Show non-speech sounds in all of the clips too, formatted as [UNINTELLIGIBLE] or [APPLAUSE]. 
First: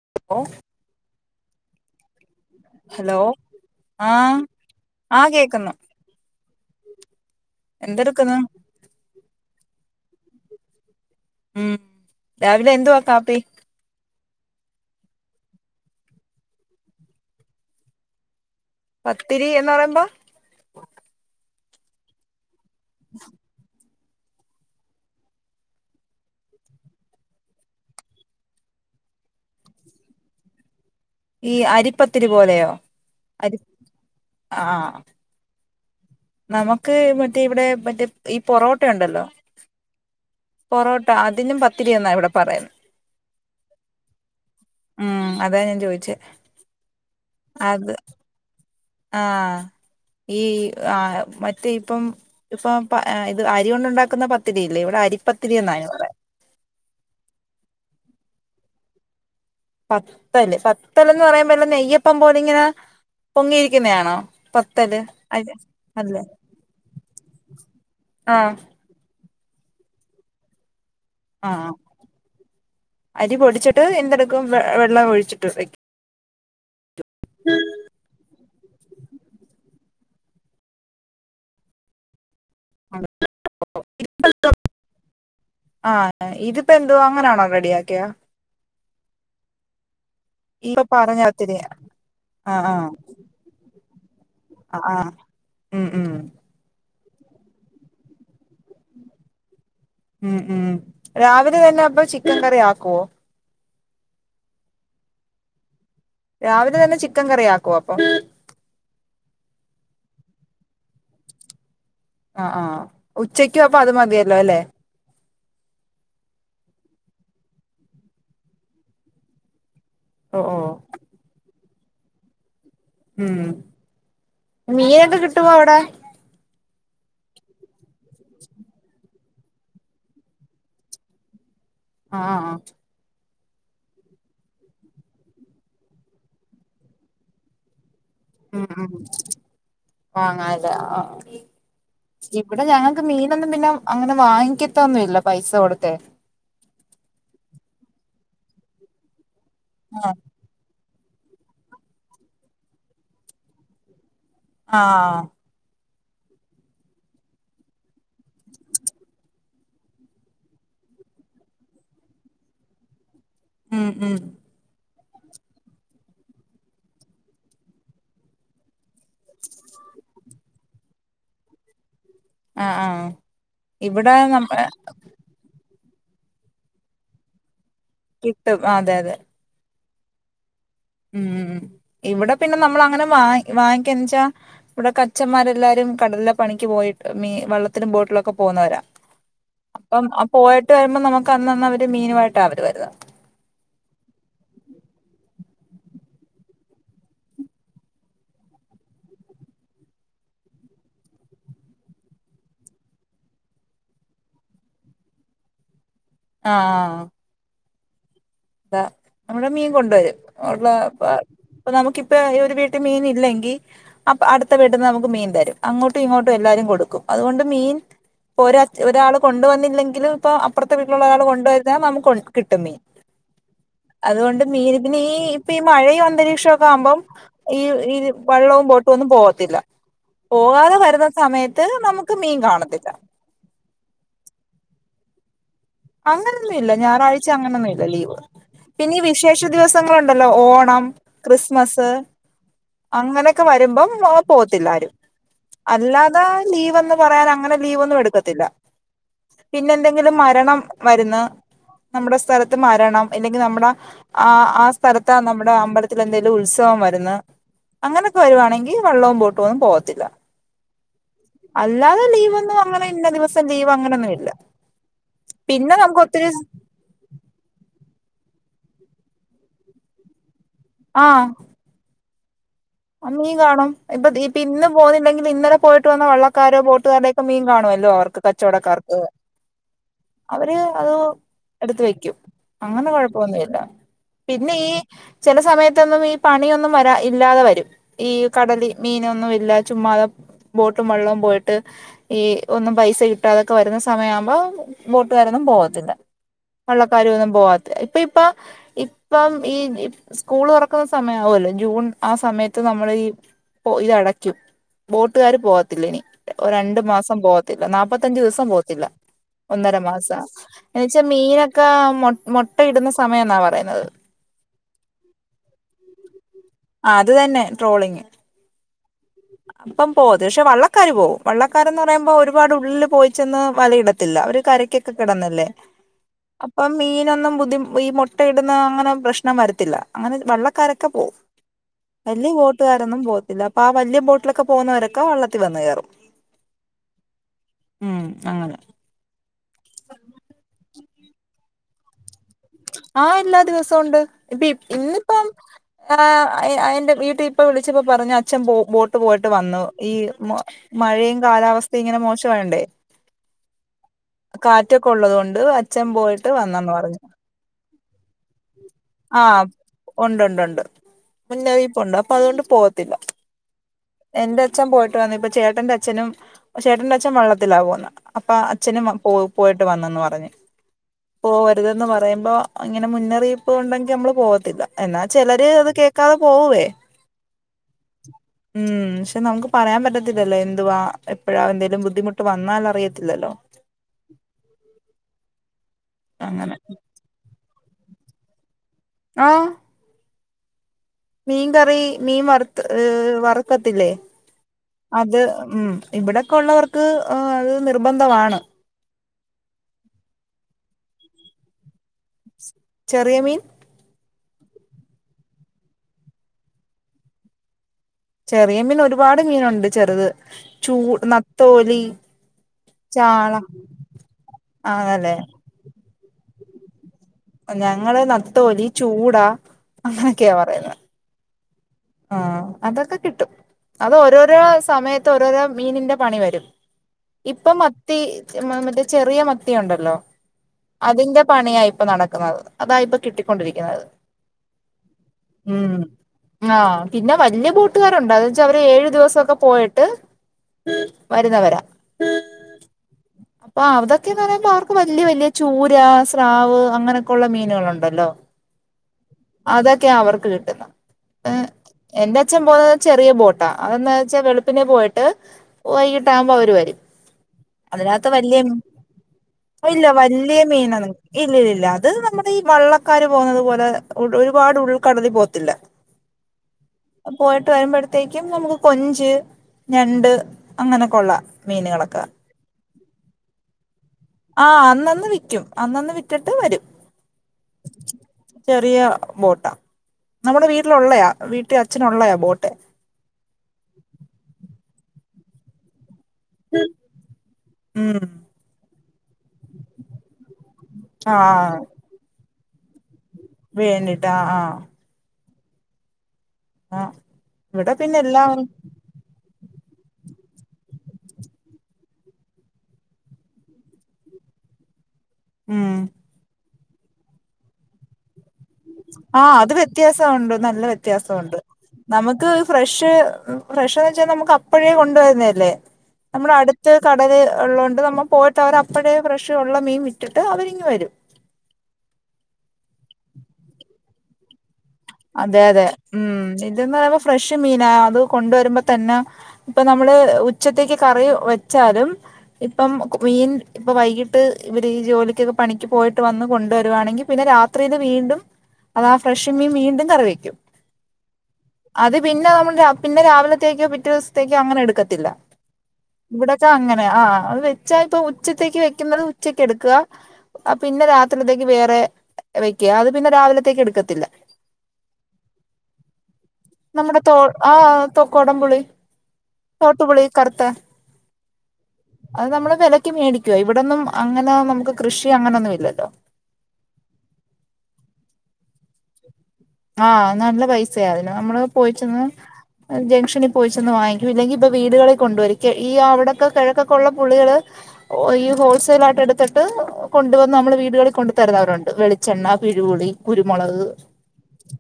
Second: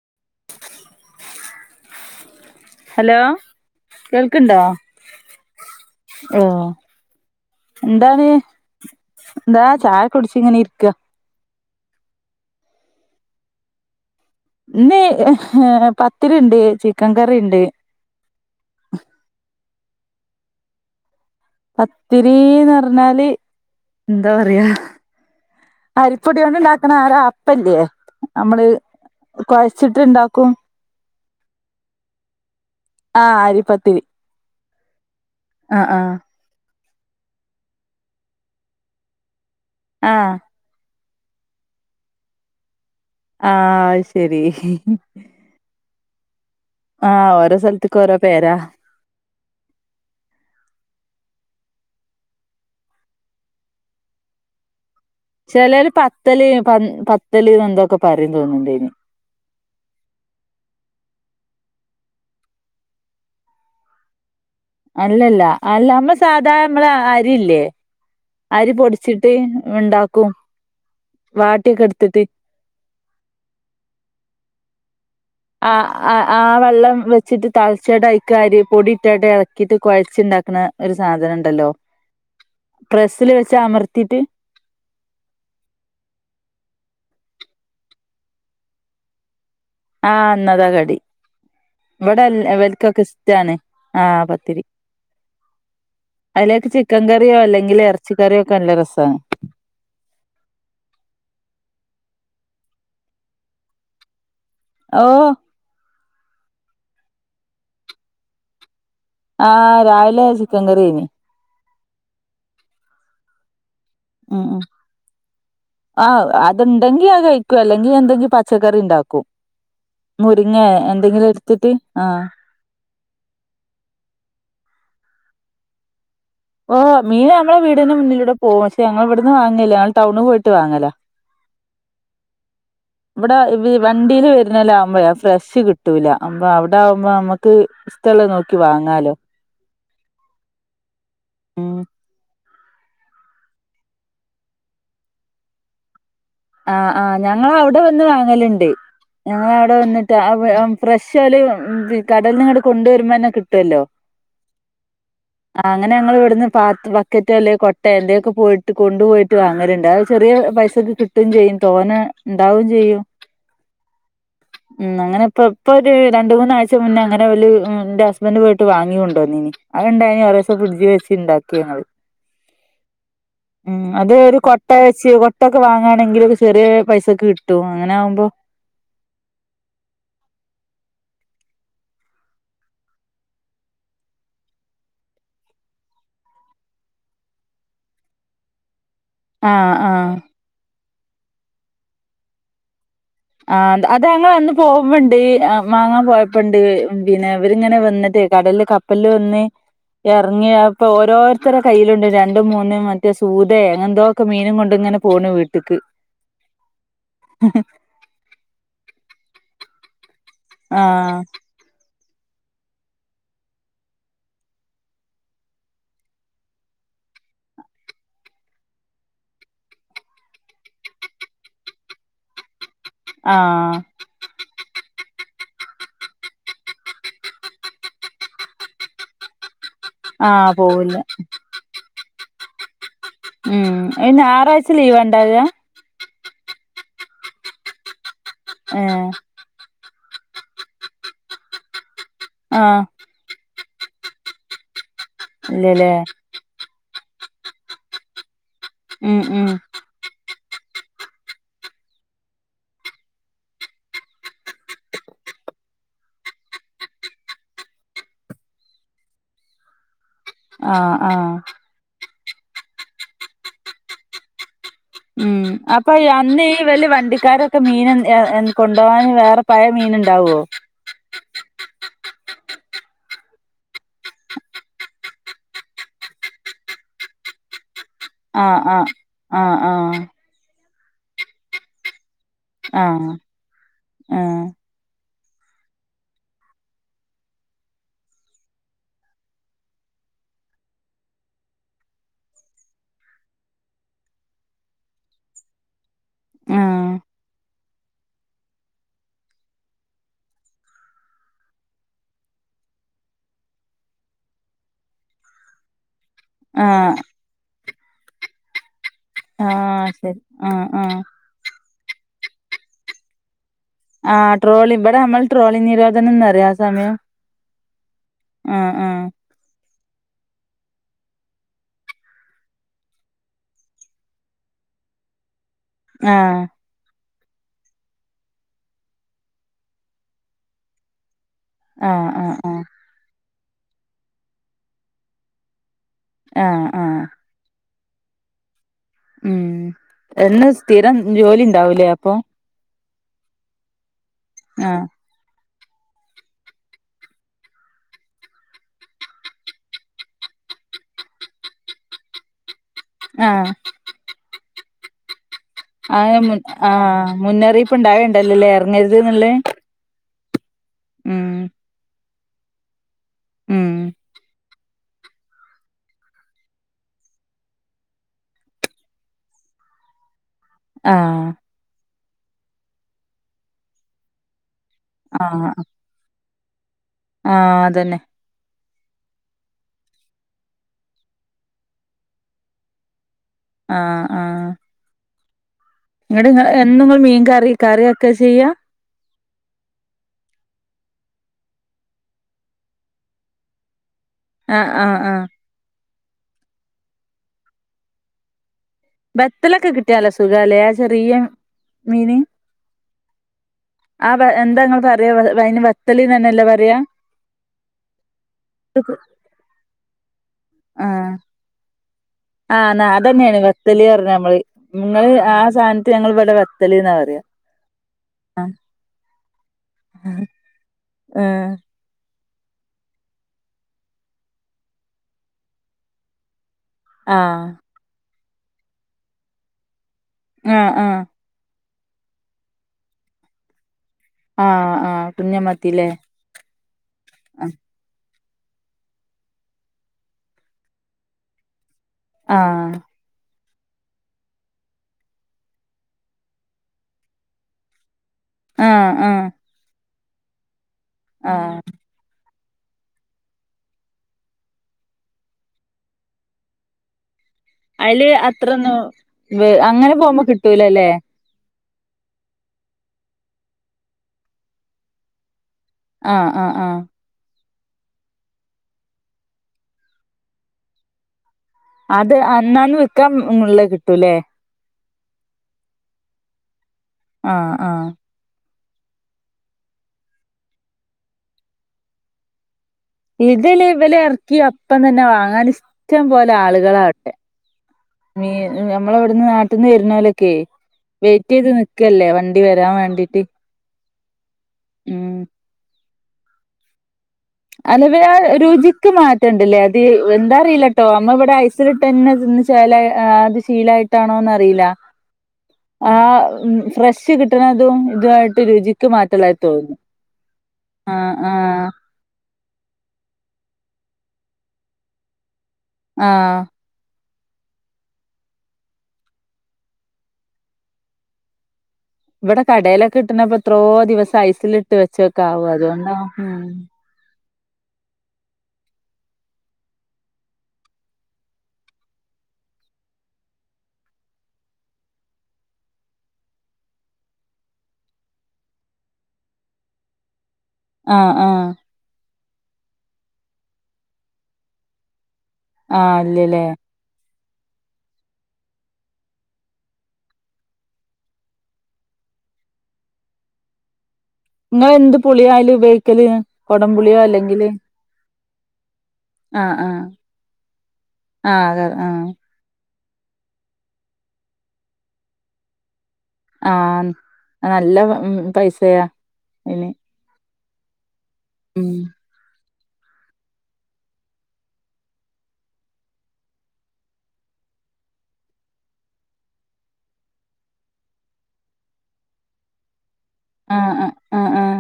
[UNINTELLIGIBLE] Hello ആഹ് കേൾക്കണ്ടോ ആഹ് കേക്കുന്നു ഓ എന്ത എന്തെടുക്കുന്നു എന്താ ചായ കുടിച്ച് ഇങ്ങനെ ഇരിക്ക ഉം രാവിലെ എന്തുവാ കാപ്പി ഇന്ന് പത്തിരി ഉണ്ട് ചിക്കൻ കറി ഉണ്ട് പത്തിരി എന്ന് പറയുമ്പോ പത്തിരിന്ന് പറഞ്ഞാല് എന്താ പറയാ അരിപ്പൊടിയ കൊണ്ട് ഉണ്ടാക്കുന്ന ഓര് അപ്പല്ലേ നമ്മള് കുഴച്ചിട്ട്ണ്ടാക്കും ഈ അരിപ്പത്തിരി പോലെയോ ആ അരി ആഹ ആഹ ആഹ നമുക്ക് മറ്റേ ഇവിടെ മറ്റേ ഈ പൊറോട്ട ഉണ്ടല്ലോ ആഹ പൊറോട്ട അതിനും പത്തിരി എന്നാ ഇവിടെ പറയുന്നേ ആഹ ശരി ഉം അതാ ഞാൻ ചോയ്ച്ചേ ആഹ് ഓരോ സ്ഥലത്ത്ക്ക് ഓരോ പേരാ ആഹ് ഈ ആ മറ്റേ ഇപ്പം ഇപ്പൊ പ ഏഹ് ഇത് അരി കൊണ്ട് ഉണ്ടാക്കുന്ന പത്തിരിയില്ലേ ഇവിടെ അരി ചെലര് പത്തല് പൻ പത്തല് ന്ന് എന്തോക്കെ പറയും തോന്നുന്നുണ്ടയ്ന് പത്തല് പത്തല്ന്ന് പറയുമ്പോല്ലേ നെയ്യപ്പം പോല ഇങ്ങനെ പൊങ്ങിയിരിക്കുന്നയാണോ അല്ലല്ല അല്ല നമ്മള് അല്ലേ സാദാ നമ്മളെ അരിയില്ലേ ആഹ് അരി പൊടി ച്ചിട്ട് ഉണ്ടാക്കും ആഹ് വാട്ടിയൊക്കെ എടുത്തിട്ട് അരി പൊടിച്ചിട്ട് എന്തെടുക്കും വ വെള്ളം ഒഴിച്ചിട്ട് വെക്കും അഹ് ആഹ് വെള്ളം വെച്ചിട്ട് തിളച്ചിട്ട് അയ്ക്ക് അരിപ്പൊടി ഇട്ടാണ്ട് ഇളക്കിയിട്ട് കൊഴച്ചിട്ട് ഉണ്ടാക്കണ് ഒരു സാധനം ഉണ്ടല്ലോ പ്രസ്സില് വെച്ച് അമർത്തീട്ട് ആന്നേ ഇതിപ്പോ എന്തുവാ അങ്ങനാണോ റെഡി ആക്കിയേ ആഹ് ഇന്നതാ ഇപ്പൊ കടി പറഞ്ഞത്തിരി ഇവിടെ ആഹ് ആഹ് ഇവർക്കൊക്കെ ഇഷ്ടാണ് ആഹ് പത്തിരി ആഹ് ആഹ് ഉം ഉം അയ്ലേക്ക് ചിക്കൻ കറിയോ അല്ലെങ്കിൽ ഇറച്ചി കറിയോ ഒക്കെ നല്ല രസാണ് ഉം ഉം രാവിലെ തന്നെ അപ്പൊ ചിക്കൻ കറി ആക്കുവോ ഓഹ് രാവിലെ തന്നെ ചിക്കൻ കറി ആക്കോ അപ്പം ആഹ് രാവിലെ ചിക്കൻ കറിയേനി ആഹ് ആഹ് ഉച്ചയ്ക്കും അപ്പൊ അത് മതിയല്ലോ അല്ലേ ആഹ് അത്ണ്ടെങ്കി അത് കഴിക്കും അല്ലെങ്കി എന്തെങ്കി പച്ചക്കറി ഉണ്ടാക്കും ഓഹ് മുരിങ്ങേ ഓഹ് എന്തെങ്കിലും എടുത്തിട്ട് ആഹ് ഉം മീനൊക്കെ കിട്ടുവോ അവിടെ ഓഹ് മീൻ നമ്മളെ വീടിന് മുന്നിലൂടെ പോവും പക്ഷെ ഞങ്ങൾ ഇവിടുന്ന് വാങ്ങലില്ല ഞങ്ങൾ ടൗണ് പോയിട്ട് വാങ്ങലാ ആഹ് ആഹ് ഇവിടെ ഈ വണ്ടീല് വര്നോലാവുമ്പെ ആ ഫ്രഷ് കിട്ടൂല അപ്പ അവടെ ആവുമ്പോ നമ്മക്ക് ഉം വാങ്ങാലോ ഉം ഇവിടെ ഞങ്ങക്ക് മീനൊന്നും പിന്നെ അങ്ങനെ വാങ്ങിക്കത്തൊന്നും ഇല്ല പൈസ കൊടുത്തെയ് ആഹ് ആഹ് ഞങ്ങള് അവിടെ വന്ന് വാങ്ങല്ണ്ടയ് ഞങ്ങളവിടെ വന്നിട്ട് ആഹ് ആ ഫ്രഷ് ഓല് ഉം വ് കടൽന്ന് ഇങ്ങട്ട് കൊണ്ടുവരുമ്പോ തന്നെ കിട്ടുവല്ലോ. ആഹ് ആ അങ്ങനെ ഞങ്ങൾ ഇവിടുന്ന് പാത് ബക്കറ്റോ അല്ലെ കൊട്ടേ എന്തേലൊക്കെ പോയിട്ട് കൊണ്ടു പോയിട്ട് വാങ്ങല്ണ്ട്. ചെറിയ പൈസക്ക് കിട്ടും ചെയ്യും തോനെ ഉണ്ടാവും ചെയ്യും. ഉം ഉം ഉം അങ്ങനെ ഇപ്പ ഇപ്പൊര് രണ്ട് മൂന്നാഴ്ച മുന്നേ അങ്ങനെ ഓല് ഇന്റെ ഹസ്ബൻറ് പോയിട്ട് വാങ്ങിക്കൊണ്ടു വന്നീന്. അത്ണ്ടായാ കൊറേ ദിവസം ഫ്രിഡ്ജിൽ വെച്ച്ണ്ടാക്കി ഞങ്ങള്. ആഹ് ആഹ് ഉം അത് ഇവിടെ ഒരു നമ്മ കൊട്ട വെച്ച് കൊ ട്ടയൊക്കെ വാങ്ങാങ്കിൽ ചെറിയ പൈസക്ക് കിട്ടും. അങ്ങനെ ആവുമ്പൊ കിട്ടും അതെ അതെ ഉം ഇവിടെ പിന്നെ നമ്മൾ അങ്ങനെ വാങ് വാങ്ങിക്കാണ്ച്ചാ. ഇവിടെക്കെ അച്ഛൻമാരെല്ലാരും കടലിലെ പണിക്ക് പോയിട്ട് മീ വെള്ളത്തിനും ബോട്ടിലൊക്കെ പോകുന്നവരാ. ആഹ് അപ്പം ആഹ് ആ പോയിട്ട് വരുമ്പം നമുക്ക് അന്നന്ന് അവര് മീനുമായിട്ടാ അവര് വരുവാ ആഹ് അതാ ഞങ്ങൾ അന്ന് പോവുമ്പണ്ട് വാങ്ങാൻ പോയപ്പണ്ട് പിന്നെ ഇവരിങ്ങനെ വന്നിട്ട് കടലില് കപ്പലില് വന്ന് ഇറങ്ങിയ അപ്പൊ ഓരോരുത്തരുടെ കയ്യിലുണ്ട് രണ്ടും മൂന്ന് മറ്റേ സൂതയൊ അങ്ങെനെന്തോ ഒക്കെ മീനും കൊണ്ട് ഇങ്ങനെ പോകണ് വീട്ടിക്ക് ആഹ് [INAUDIBLE] ആഹ് നമ്മള് മീൻ കൊണ്ട് വരും ആഹ് [UNINTELLIGIBLE] അപ്പൊ നമുക്കിപ്പ ഈ ഒരു വീട്ടിൽ മീൻ ഇല്ലെങ്കിൽ അപ്പൊ അടുത്ത വീട്ടീന്ന് നമുക്ക് മീൻ തരും അങ്ങോട്ടും ഇങ്ങോട്ടും എല്ലാരും കൊടുക്കും അതുകൊണ്ട് മീൻ ഇപ്പൊ ഒരാ ഒരാൾ കൊണ്ടുവന്നില്ലെങ്കിലും ഇപ്പൊ അപ്പുറത്തെ വീട്ടിലുള്ള ഒരാൾ കൊണ്ടുവരുന്ന നമുക്കും കിട്ടും മീൻ ആഹ് അതുകൊണ്ട് മീൻ പിന്നെ ഈ ഇപ്പം ഈ മഴയും അന്തരീക്ഷവൊക്കെ ആവുമ്പം ഈ ഈ വള്ളവും ബോട്ടും ഒന്നും പോവത്തില്ല ആഹ് പോകാതെ പോവൂല വരുന്ന സമയത്ത് നമുക്ക് മീൻ കാണത്തില്ല. ഉം ഇ ഞായറാഴ്ച ലീവാ ഉണ്ടാവുവാ അങ്ങനെയൊന്നും ഇല്ല ഞായറാഴ്ച അങ്ങനൊന്നും ഇല്ല ലീവ് പിന്നെ ഈ വിശേഷ ദിവസങ്ങളുണ്ടല്ലോ ഓണം ക്രിസ്മസ് ആഹ് അങ്ങനെയൊക്കെ വരുമ്പം പോത്തില്ല ആരും ഇല്ലല്ലേ അല്ലാതെ ലീവ് എന്ന് പറയാൻ അങ്ങനെ ലീവ് ഒന്നും എടുക്കത്തില്ല ഉം ഉം പിന്നെ എന്തെങ്കിലും മരണം വരുന്ന് നമ്മുടെ സ്ഥലത്ത് മരണം ഇല്ലെങ്കിൽ നമ്മുടെ ആഹ് ആഹ് സ്ഥലത്താ നമ്മുടെ അമ്പലത്തിൽ എന്തേലും ഉത്സവം വരുന്ന് അങ്ങനെയൊക്കെ വരുവാണെങ്കിൽ വെള്ളവും ബോട്ടുവൊന്നും പോകത്തില്ല ആഹ് ആഹ് അല്ലാതെ ലീവൊന്നും അങ്ങനെ ഇന്ന ദിവസം ലീവ് അങ്ങനൊന്നും ഇല്ല ഉം പിന്നെ അപ്പൊ നമുക്ക് ഒത്തിരി അന്ന് വലിയ വണ്ടിക്കാരൊക്കെ മീൻ കൊണ്ട് പോവാൻ വേറെ പഴയ മീൻ ഉണ്ടാവുവോ ആഹ് ആഹ് മീൻ കാണും ഇപ്പൊ ഇപ്പൊ ഇന്ന് പോന്നില്ലെങ്കിൽ ഇന്നലെ പോയിട്ട് വന്ന വള്ളക്കാരോ ബോട്ടുകാരുടെയൊക്കെ മീൻ കാണുവല്ലോ മൊത്ത ആഹ് ആഹ് കച്ചവടക്കാർക്ക്. ആഹ് അവര് അത് എടുത്ത് വെക്കും അങ്ങനെ ആഹ് കൊഴപ്പവൊന്നുവില്ല ആഹ് പിന്നെ ഈ ചില സമയത്തൊന്നും ഈ പണിയൊന്നും വരാ ഇല്ലാതെ വരും ഈ കടലിൽ മീനൊന്നും ഇല്ല ചുമ്മാതെ ബോട്ടും വള്ളവും പോയിട്ട് ഈ ഒന്നും പൈസ കിട്ടാതൊക്കെ വരുന്ന സമയ ആവുമ്പോ ബോട്ടുകാരൊന്നും പോകത്തില്ല ആഹ് വള്ളക്കാരും ഒന്നും പോവാ ഇപ്പ ഇപ്പ ഇപ്പം ഈ സ്കൂള് തുറക്കുന്ന സമയാവുല്ലോ ജൂൺ ആ സമയ ത്ത് നമ്മള് ഈ പോ ഇതടയ്ക്കും ബോട്ടുകാര് പോകത്തില്ലെ ഇനി രണ്ടു ആഹ് മാസം പോ ത്തില്ല നാൽപത്തഞ്ചു ദിവസം പോകത്തില്ല ആഹ് ഒന്നര ആഹ് ശരി മാസം ആഹ് എന്ന് ആഹ് വെച്ചാ മീനൊ ക്കെ മൊ മൊട്ടയിടുന്ന സമയം എന്നാ പറയുന്നത് ആഹ് ട്രോളി ഇവിടെ നമ്മൾ ട്രോളി നിരോധനം എന്ന് പറയും ആ സമയം ട്രോളിംഗ് ആഹ് ആഹ് ആഹ് ഇപ്പം പോകുവത് പക്ഷെ വള്ളക്കാര് പോകും വള്ളക്കാരെന്ന് പറയുമ്പോൾ ഒരുപാട് ഉള്ളിൽ പോയി ചെന്ന് വലയിടത്തില്ല അവര് കര ക്കൊക്കെ കിടന്നല്ലേ ആഹ് അപ്പൊ മീനൊന്നും ബുദ്ധിം ഈ മുട്ട ഇടുന്ന അങ്ങനെ പ്രശ്നം വരത്തില്ല അങ്ങനെ വള്ളക്കാരൊക്കെ പോവും ആഹ് വല്യ ആഹ് ആഹ് ബോട്ടുകാരൊന്നും പോകത്തില്ല അപ്പൊ ആഹ് വല്യ ബോട്ടിലൊക്കെ പോവുന്നവരൊക്കെ വള്ളത്തിൽ വന്ന്കയറും ഏഹ് ആഹ് ഉം അങ്ങനെ ഉം എന്നും സ്ഥിരം ജോലി ഇണ്ടാവുംലെ അപ്പൊ ആഹ് എല്ലാ ദിവസം ഉണ്ട് ഇപ്പി ആഹ് ഇന്ന് ഇപ്പം ആഹ് അയി അ എന്റെ വീട്ടി ഇപ്പൊ വിളിച്ചപ്പൊ പറഞ്ഞു അച്ഛൻ ബോ ബോട്ട് പോയിട്ട് വന്നു ഈ മൊ മഴയും കാലാവസ്ഥയും ഇങ്ങനെ മോശവായോണ്ടേ ആഹ് കാറ്റൊക്കെ ഉള്ളത് കൊണ്ട് അച്ഛൻ ആഹ് പോയിട്ട് മുൻ വന്നന്ന് പറഞ്ഞു ആഹ് മുന്നറിയിപ്പ് ഇണ്ടായി ഇണ്ടല്ലൊല്ലേ എറങ്ങരുത് ന്ന്ള്ളത് ഒണ്ട് ഉണ്ട് ഉണ്ട് ഉണ്ട് മുന്നറിയിപ്പുണ്ട് അപ്പൊ അതുകൊണ്ട് പോകത്തില്ല ഉം എന്റെ അച്ഛൻ പോയിട്ട് വന്നു ഇപ്പ ചേട്ടന്റെ അച് ച്ഛനും ചേട്ടന്റെ അച്ഛൻ വള്ളത്തിലാ പോവുന്നത് അപ്പൊ അച്ഛനും വ പോ പോയിട്ട് വന്നന്ന് പറഞ്ഞ് ആഹ് പോവരുതെന്ന് പറയുമ്പോ ഇങ്ങനെ മുന്നറിയിപ്പ് ഉണ്ടെങ്കി അമ്മള് പോവത്തില്ല എന്നാ ചെലര് ആഹ് അത് കേക്കാതെ പോകുവേ ആഹ് അതന്നെ ഉം പക്ഷെ നമുക്ക് പറയാൻ പറ്റത്തില്ലല്ലോ എന്തുവാ എപ്പഴാ എന്തേലും ബുദ്ധിമുട്ട് വന്നാൽ അറിയത്തില്ലല്ലോ ആഹ് ആഹ് ഇങ്ങട് ഇങ്ങള് അങ്ങനെ എന്നും ഇങ്ങള് മീൻ കറി കറിയാക്കാ ചെയ്യാ ആഹ് മീൻ കറി മീൻ വറത്ത് ഹ് വറ്ക്കത്തില്ലേ ആഹ് ആഹ് അത് ആഹ് ഉം ഇവിടൊക്കെ ഉള്ളവർക്ക് അത് നിർബന്ധമാണ് ബത്തലൊക്കെ കിട്ടിയാ നല്ല സുഖാല്ലേ ആ ചെറിയ മീന് ചെറിയമീൻ ആഹ് വാ എന്താ ഇങ്ങള് പറ്യാ വ വയിന് വത്തല്നെന്നെല്ലെ പറയാ ചെറിയ മീൻ ഒരുപാട് മീനുണ്ട് ചെറ്ത് ചൂ ആഹ് നത്തോലി ആഹ് ഇന്നാ ചാള അതെന്നേണ് വത്തല് പറണ് അമ്മള് ഇങ്ങള് ആണല്ലേ ആ സാൻത്തിന് ഞങ്ങള് ഇവടെ വത്തല്ന്നാ പറയാ ഞങ്ങള് നത്തോലി ചൂടാ അങ്ങനെയെക്കെയാ പറയുന്നത് ഏഹ് ആഹ് അതൊക്കെ കിട്ടും അത് ഓരോരോ സമയത്ത് ഓരോരോ മീനിന്റെ പണി വെരും ആഹ് ഇപ്പൊ മത്തി മ മറ്റേ ചെറിയ മത്തിയുണ്ടല്ലോ ആഹ് ആഹ് അതിന്റെ പണിയാ ഇപ്പൊ നടക്കുന്നത് അതായിപ്പൊ കിട്ടിക്കൊണ്ടിരിക്കുന്നത് ആഹ് ആഹ് കുഞ്ഞം ഉം മത്തിലേ ആഹ് പിന്നെ വല്യ ബോട്ടുകാരുണ്ട് അത് വെച്ചാ അവര് ഏഴ് ദിവസൊക്കെ പോയിട്ട് വരുന്നത് വെരാ ആഹ് [UNINTELLIGIBLE] അപ്പൊ അതൊക്കേന്ന് പറയുമ്പൊ ആഹ് അതൊക്കേന്ന് പർഞ്ഞ ഇതാർക്കും വല്യ വല്യ ചൂര സ്രാവ് അങ്ങനെക്കൊള്ള മീന്കള് ഇണ്ടല്ലോ ആഹ് ആഹ് അതൊക്കെയാ അവർക്ക് കിട്ടുന്നത് ആഹ് എന്റെ അച്ഛൻ പോകുന്നത് ചെറിയ ബോട്ടാ അതെന്നാ വെച്ചാ വെളുപ്പിന് പോയിട്ട് പോയീട്ടാവുമ്പൊ അവര് വരും അയില് അതിനകത്ത് വല്യ അത്രൊന്നും വെ [UNINTELLIGIBLE] ഇല്ല അങ്ങനെ പോകുമ്പോ വല്യ കിട്ടൂലല്ലേ മീനൊന്നും കിട്ടി ഇല്ല ഇല്ലില്ല അത് നമ്മുടെ ഈ വള്ളക്കാര് പോകുന്നതു പോലെ ഒരുപാട് ഉൾക്കടലിൽ പോകത്തില്ലെ. ആഹ് ആഹ് ആഹ്. പോയിട്ട് വരുമ്പോഴ്ത്തേക്കും നമുക്ക് കൊഞ്ച്, ഞണ്ട്, അങ്ങനൊക്കൊള്ള. അത് അന്നാന്ന് വിക്കാൻ മുള്ളെ കിട്ടൂല്ലേ. ആ അന്നന്ന് വിക്കും, അന്നന്ന് വിറ്റിട്ട് വരും. ആഹ് ആഹ് ചെറിയ ബോട്ടാ നമ്മുടെ വീട്ടിലുള്ളെയാ. വീട്ടിഅച്ഛനുള്ളയാ ബോട്ട്. ഇതല് ഇവലർക്കിയ അപ്പം തന്നെ വാങ്ങാം ഇഷ്ടം പോലെ. ആളുകളാവട്ടെ ഉം മീ നമ്മളവിട്ന്ന് നാട്ട്ന്ന് വരുന്നോലൊക്കെ വെയ്റ്റെയ്ത് ആഹ് നിക്കല്ലേ വണ്ടി വരാൻ വേണ്ടീട്ട്. വേണ്ടിട്ട് ആഹ് ആഹ് ഉം അഹ്. ഹല്വെവ ആരുചി. മാറ്റണ്ട്ലേ അത് എന്താറിയില്ലട്ടോ നമ്മവ്ടെ ഐസ്ല്ല്ട്ടതന്നെ തിന്ന് ചേലായാ ശീലായ്ട്ട്. ആണോന്നറീല. ഉം ആഹ് ഫ്രഷ് കിട്ട്ണതും ഇതുവായ്ട്ട് രുചി. ആഹ് അത് വ്യത്യാസുംണ്ട് നല്ല ആഹ് വ്യത്യാസുംണ്ട് ആഹ് നമക്ക് ഫ്രഷ് ഫ്രഷ്ന്ന് വെച്ചാ നമുക്ക് അപ്പഴേ കൊണ്ടുവര്ന്നതല്ലേ നമ്മൾ ആഹ് അടു ത് കടല്ഉള്ളതോണ്ട് നമ്മ പോയിട്ട് അവർ അപ്പഴേ ഫ്രഷ്ള്ള മീൻ ഇട്ടിട്ട് അവരിങ്ങ് വരും. ഇവടെ കടേലൊക്കെകിട്ട്ണ്പ്പൊ എത്രോ ദിവസം ഐസില്. അതെതെ ഉം ഇതന്ന് പറയുമ്പോ ഫ്രഷ് മീനാ അത് കൊണ്ട് വരുമ്പോ തന്നെ. ഇപ്പൊ നമ്മള് ഉച്ചത്തേക്ക് കറി വെച്ചാലും ഇപ്പം മീൻ. ഇപ്പൊ വൈകിട്ട് ഇവര് ഈ ജോലിക്കൊക്കെ പണിക്ക് പോയിട്ട് വന്ന് കൊണ്ടുവരിവാണെങ്കിൽ പിന്നെ രാത്രില് വീണ്ടും. അതാ ഫ്രഷ് മീൻ വീണ്ടും കറിവെക്കും. ആഹ് ആഹ് അത് പിന്നെ നമ്മൾ പിന്നെ രാവിലത്തേക്കോ പിറ്റേ ദിവസത്തേക്കോ അങ്ങനെ എടുക്കത്തില്ല. ആഹ് ഇല്ലല്ലേ ഇവിടൊക്കെങ്ങനെ ആ അത് വെച്ചാ ഇപ്പൊ ഉച്ചത്തേക്ക് വെക്കുന്നത് ഉച്ചക്ക് എടുക്ക. ആ പിന്നെ രാത്രിത്തേക്ക് വേറെ വയ്ക്ക്യ അത് പിന്നെ രാവിലത്തേക്ക് എടുക്കത്തില്ല. ഇങ്ങള് എന്ത് പുളിയാഅയ്ല് ഉപയോഗിക്കല്? കൊടംപുളിയോ നമ്മുടെ തോ അല്ലെങ്കില് ആഹ് തൊ ക്കൊടംപുളി. ആഹ് ആഹ് തോട്ട്പുളി കർത്തെ, ആഹ് അതെ ആഹ് അത് നമ്മള് വെല മേടിക്കുവാ ഇവിടൊന്നും അങ്ങനെ നമക്ക് കൃഷി അങ്ങനൊന്നും ഇല്ലല്ലോ. ആഹ് നല്ല പൈസയാ അഇന്. ആഹ് നല്ല പൈസയാതിന്, നമ്മള് പോയിട്ടന്ന്. ജംഗ്ഷനിൽ പോയിച്ചൊന്ന് വാങ്ങിക്കും ഇല്ലെങ്കി ഇപ്പൊ വീടുകളിൽ കൊണ്ടുവരും ഈ അവിടൊക്കെ കിഴക്കൊക്കുള്ള പുളികള്. ഓ ഈ ഹോൾസെയിലായിട്ട് എടുത്തിട്ട് കൊണ്ട് വന്ന് നമ്മളെ വീടുകളിൽ കൊണ്ടു തരുന്നവരുണ്ട്, വെളിച്ചെണ്ണ, പിഴപുളി. കുരുമുളക്. ആഹ് ആഹ് ആഹ് ആഹ്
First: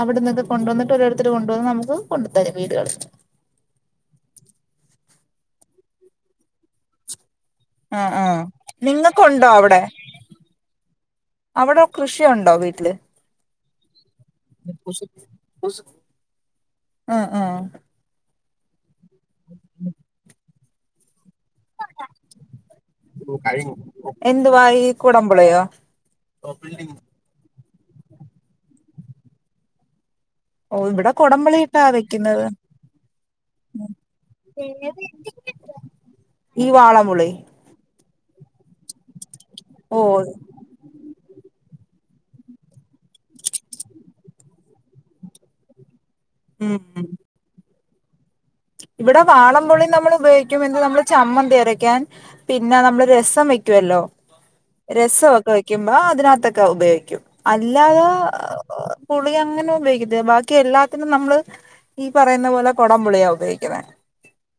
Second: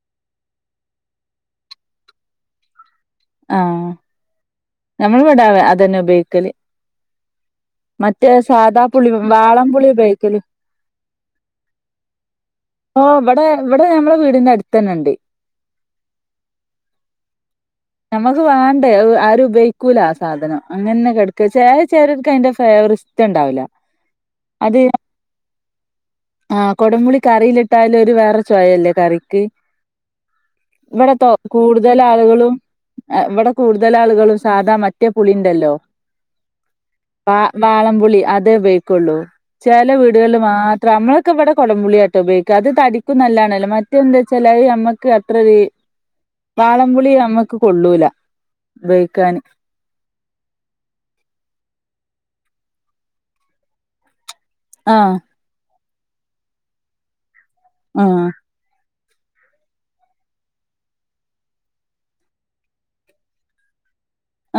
അവിടെന്നൊക്കെ കൊണ്ടുവന്നിട്ട് ഓരോരുത്തർ കൊണ്ടുവന്ന് നമുക്ക് കൊണ്ട് തരും വീടുകളിൽ. ആഹ് നമ്മള് വടെ അതന്നെ ഉപയോഗിക്കല്. ആഹ് മറ്റേ ആഹ് സാദാ പുളി നിങ്ങക്കുണ്ടോ വാളം പുളി ഉപയോഗിക്കല് അവിടം കൃഷിയുണ്ടോ വീട്ട് ഓ ഇവിടെ ഇവിടെ ഞമ്മളെ വീടിന്റെ അടുത്തന്നെണ്ട്. ആഹ് ആഹ് ഞമ്മക്ക് വേണ്ടേ അത് ആരും ഉപയോഗിക്കൂല ആ സാധനം അങ്ങനന്നെ കെടക്കാ ചെലേ ചെലോര്ക്ക് അതിൻ്റെ ഫ്ലേവർ ഇഷ്ടണ്ടാവുല അത് കുടം പുളിയോ ആഹ് കൊടംമ്പുളി കറിയിലിട്ടാലും ഒരു വേറെ ചൊയല്ലേ കറിക്ക് ഓ ഇവിടെ ഇവടെ തൊ കൊടംപുളിയിട്ടാ കൂടുതൽ വെക്കുന്നത് ആളുകളും ഇവിടെ കൂടുതൽ ആളുകളും സാധാ മറ്റേ പുളിയുണ്ടല്ലോ ഈ വാളംപുളി വാളംപുളി അതേ ഉപയോഗിക്കൊള്ളൂ ചില ഓ വീടുകളിൽ മാ അമ്മളൊക്കെ ഇവിടെ കുടംപുളിയാട്ടോ ഉപയോഗിക്ക അത് തടിക്കും നല്ലാണല്ലോ മറ്റെത് എന്താച്ചാലത് ഞമ്മക്ക് അത്രര് ഉം ഉം വാളംപുളി നമ്മക്ക് കൊള്ളൂല. ഇവിടെ ഉപയോഗിക്കാന് വാളം പുളി നമ്മള് ഉപയോഗിക്കുമെന്ന് നമ്മള് ചമ്മന്തി അരയ്ക്കാൻ പിന്നെ നമ്മള് രസം വെക്കുവല്ലോ ആഹ് രസംവൊക്കെ വെക്കുമ്പോ അതിനകത്തൊക്കെ ഉപയോഗിക്കും അല്ലാതെ ആഹ് പുളി അങ്ങനെ ഉപയോഗിക്കതില്ല ബാക്കി എല്ലാത്തിനും നമ്മള് ഈ പറയുന്ന പോലെ കുടംപുളിയാ ഉപയോഗിക്കുന്നേ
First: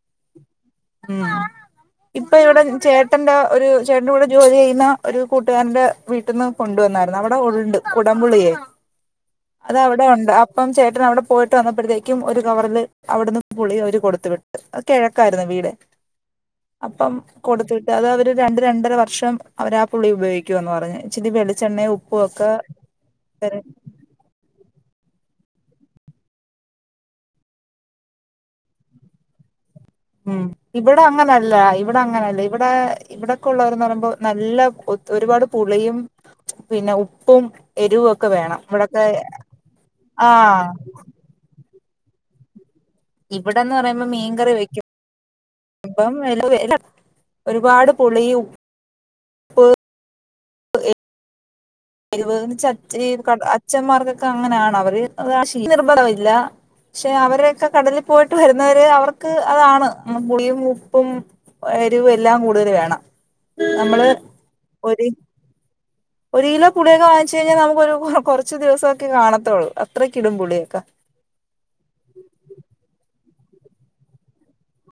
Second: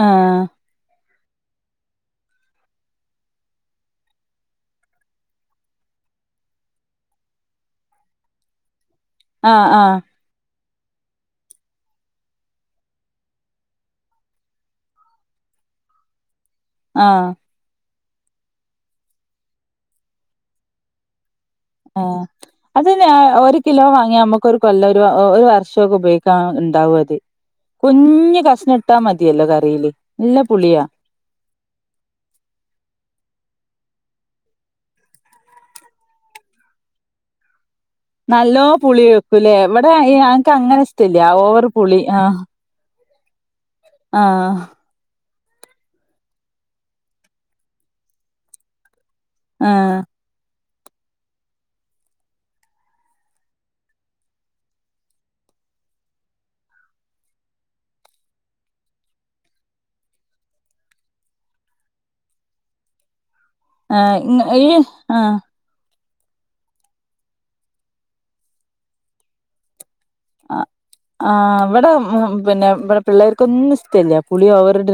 ആഹ് ഉം ഇപ്പൊ ഇവിടെ ചേട്ടന്റെ ഒരു ചേട്ടന്റെ കൂടെ ജോലി ചെയ്യുന്ന ഒരു കൂട്ടുകാരന്റെ വീട്ടിന്ന് കൊണ്ടുവന്നായിരുന്നു അവിടെ ഉണ്ട് കുടം പുളിയെ ആഹ് അത് ആഹ് അവിടെ ഉണ്ട് അപ്പം ചേട്ടൻ അവിടെ പോയിട്ട് വന്നപ്പഴ്ത്തേക്കും ഒരു കവറില് അവിടുന്ന് പുളി അവര് കൊടുത്ത് വിട്ട് അത്‌ കിഴക്കായിരുന്നു വീട് അപ്പം ആഹ് കൊടുത്ത് വിട്ട് അത് അവര് രണ്ട് രണ്ടര വർഷം അവരാ ആ പുളി ഉപയോഗിക്കാന്ന് പറഞ്ഞ് ചിരി വെളി ആഹ് അത് ഒരു കിലോ വാങ്ങ്യാമു ക്കൊരു കൊല്ലം ഒരു ഒരു വർഷക്കെ ഉപയോഗിക്കാന്ന് ഇണ്ടാവും അത്. കുഞ്ഞ് കഷ്ണം ഇട്ടാ മതിയല്ലോ കറിയില്. നല്ല ഉം പുളിയാ ഇവിടെ അങ്ങനല്ല ഇവിടെ അങ്ങനല്ല ഇവിടെ ഇവിടെക്കെ ഉള്ളവര്ന്ന് പറയുമ്പോ നല്ല ഒത് ഒരുപാട് പുളിയും പിന്നെ ഉപ്പും എരിവും ഒക്കെ വേണം നല്ലോ ഇവിടൊക്കെ പുളി വെക്കുല്ലേ ഇവടെ എഹ് അനക്ക് ആഹ് അങ്ങനെ ഇഷടല്ല ഓവർ പുളി ആ ഇവിടെന്ന് പറയുമ്പോ മീൻകറി വെക്കും. ഇപ്പം [UNINTELLIGIBLE] ഒരുപാട് പുളിയും ആഹ് [UNINTELLIGIBLE] അച്ഛന്മാർക്കൊക്കെ അങ്ങനെയാണ് അവര് അത് ആ ശീലം നിർബന്ദമില്ല. പക്ഷെ അവരൊക്കെ കടലിൽ പോയിട്ട് വരുന്നവരെ അവർക്ക് അതാണ് പുളിയും ഉപ്പും ഒ എരിവ് എല്ലാം കൂടുതൽ വേണം. നമ്മള് ഏഹ് ഇങ്ങ ഇയ്യ് ഒരു ആഹ് ഒരു കിലോ പുളിയൊക്കെ വാങ്ങിച്ചു കഴിഞ്ഞ നമുക്കൊരു കുറച്ച് ദിവസക്കെ കാണത്തുള്ളൂ അത്രകിടും പുളിയൊക്കെ. ആഹ് ഇവടെ പിന്നെ ഇവടെ പിള്ളേർക്ക് ഒന്നും ഇഷ്ടല്ല പുളിയോവർട്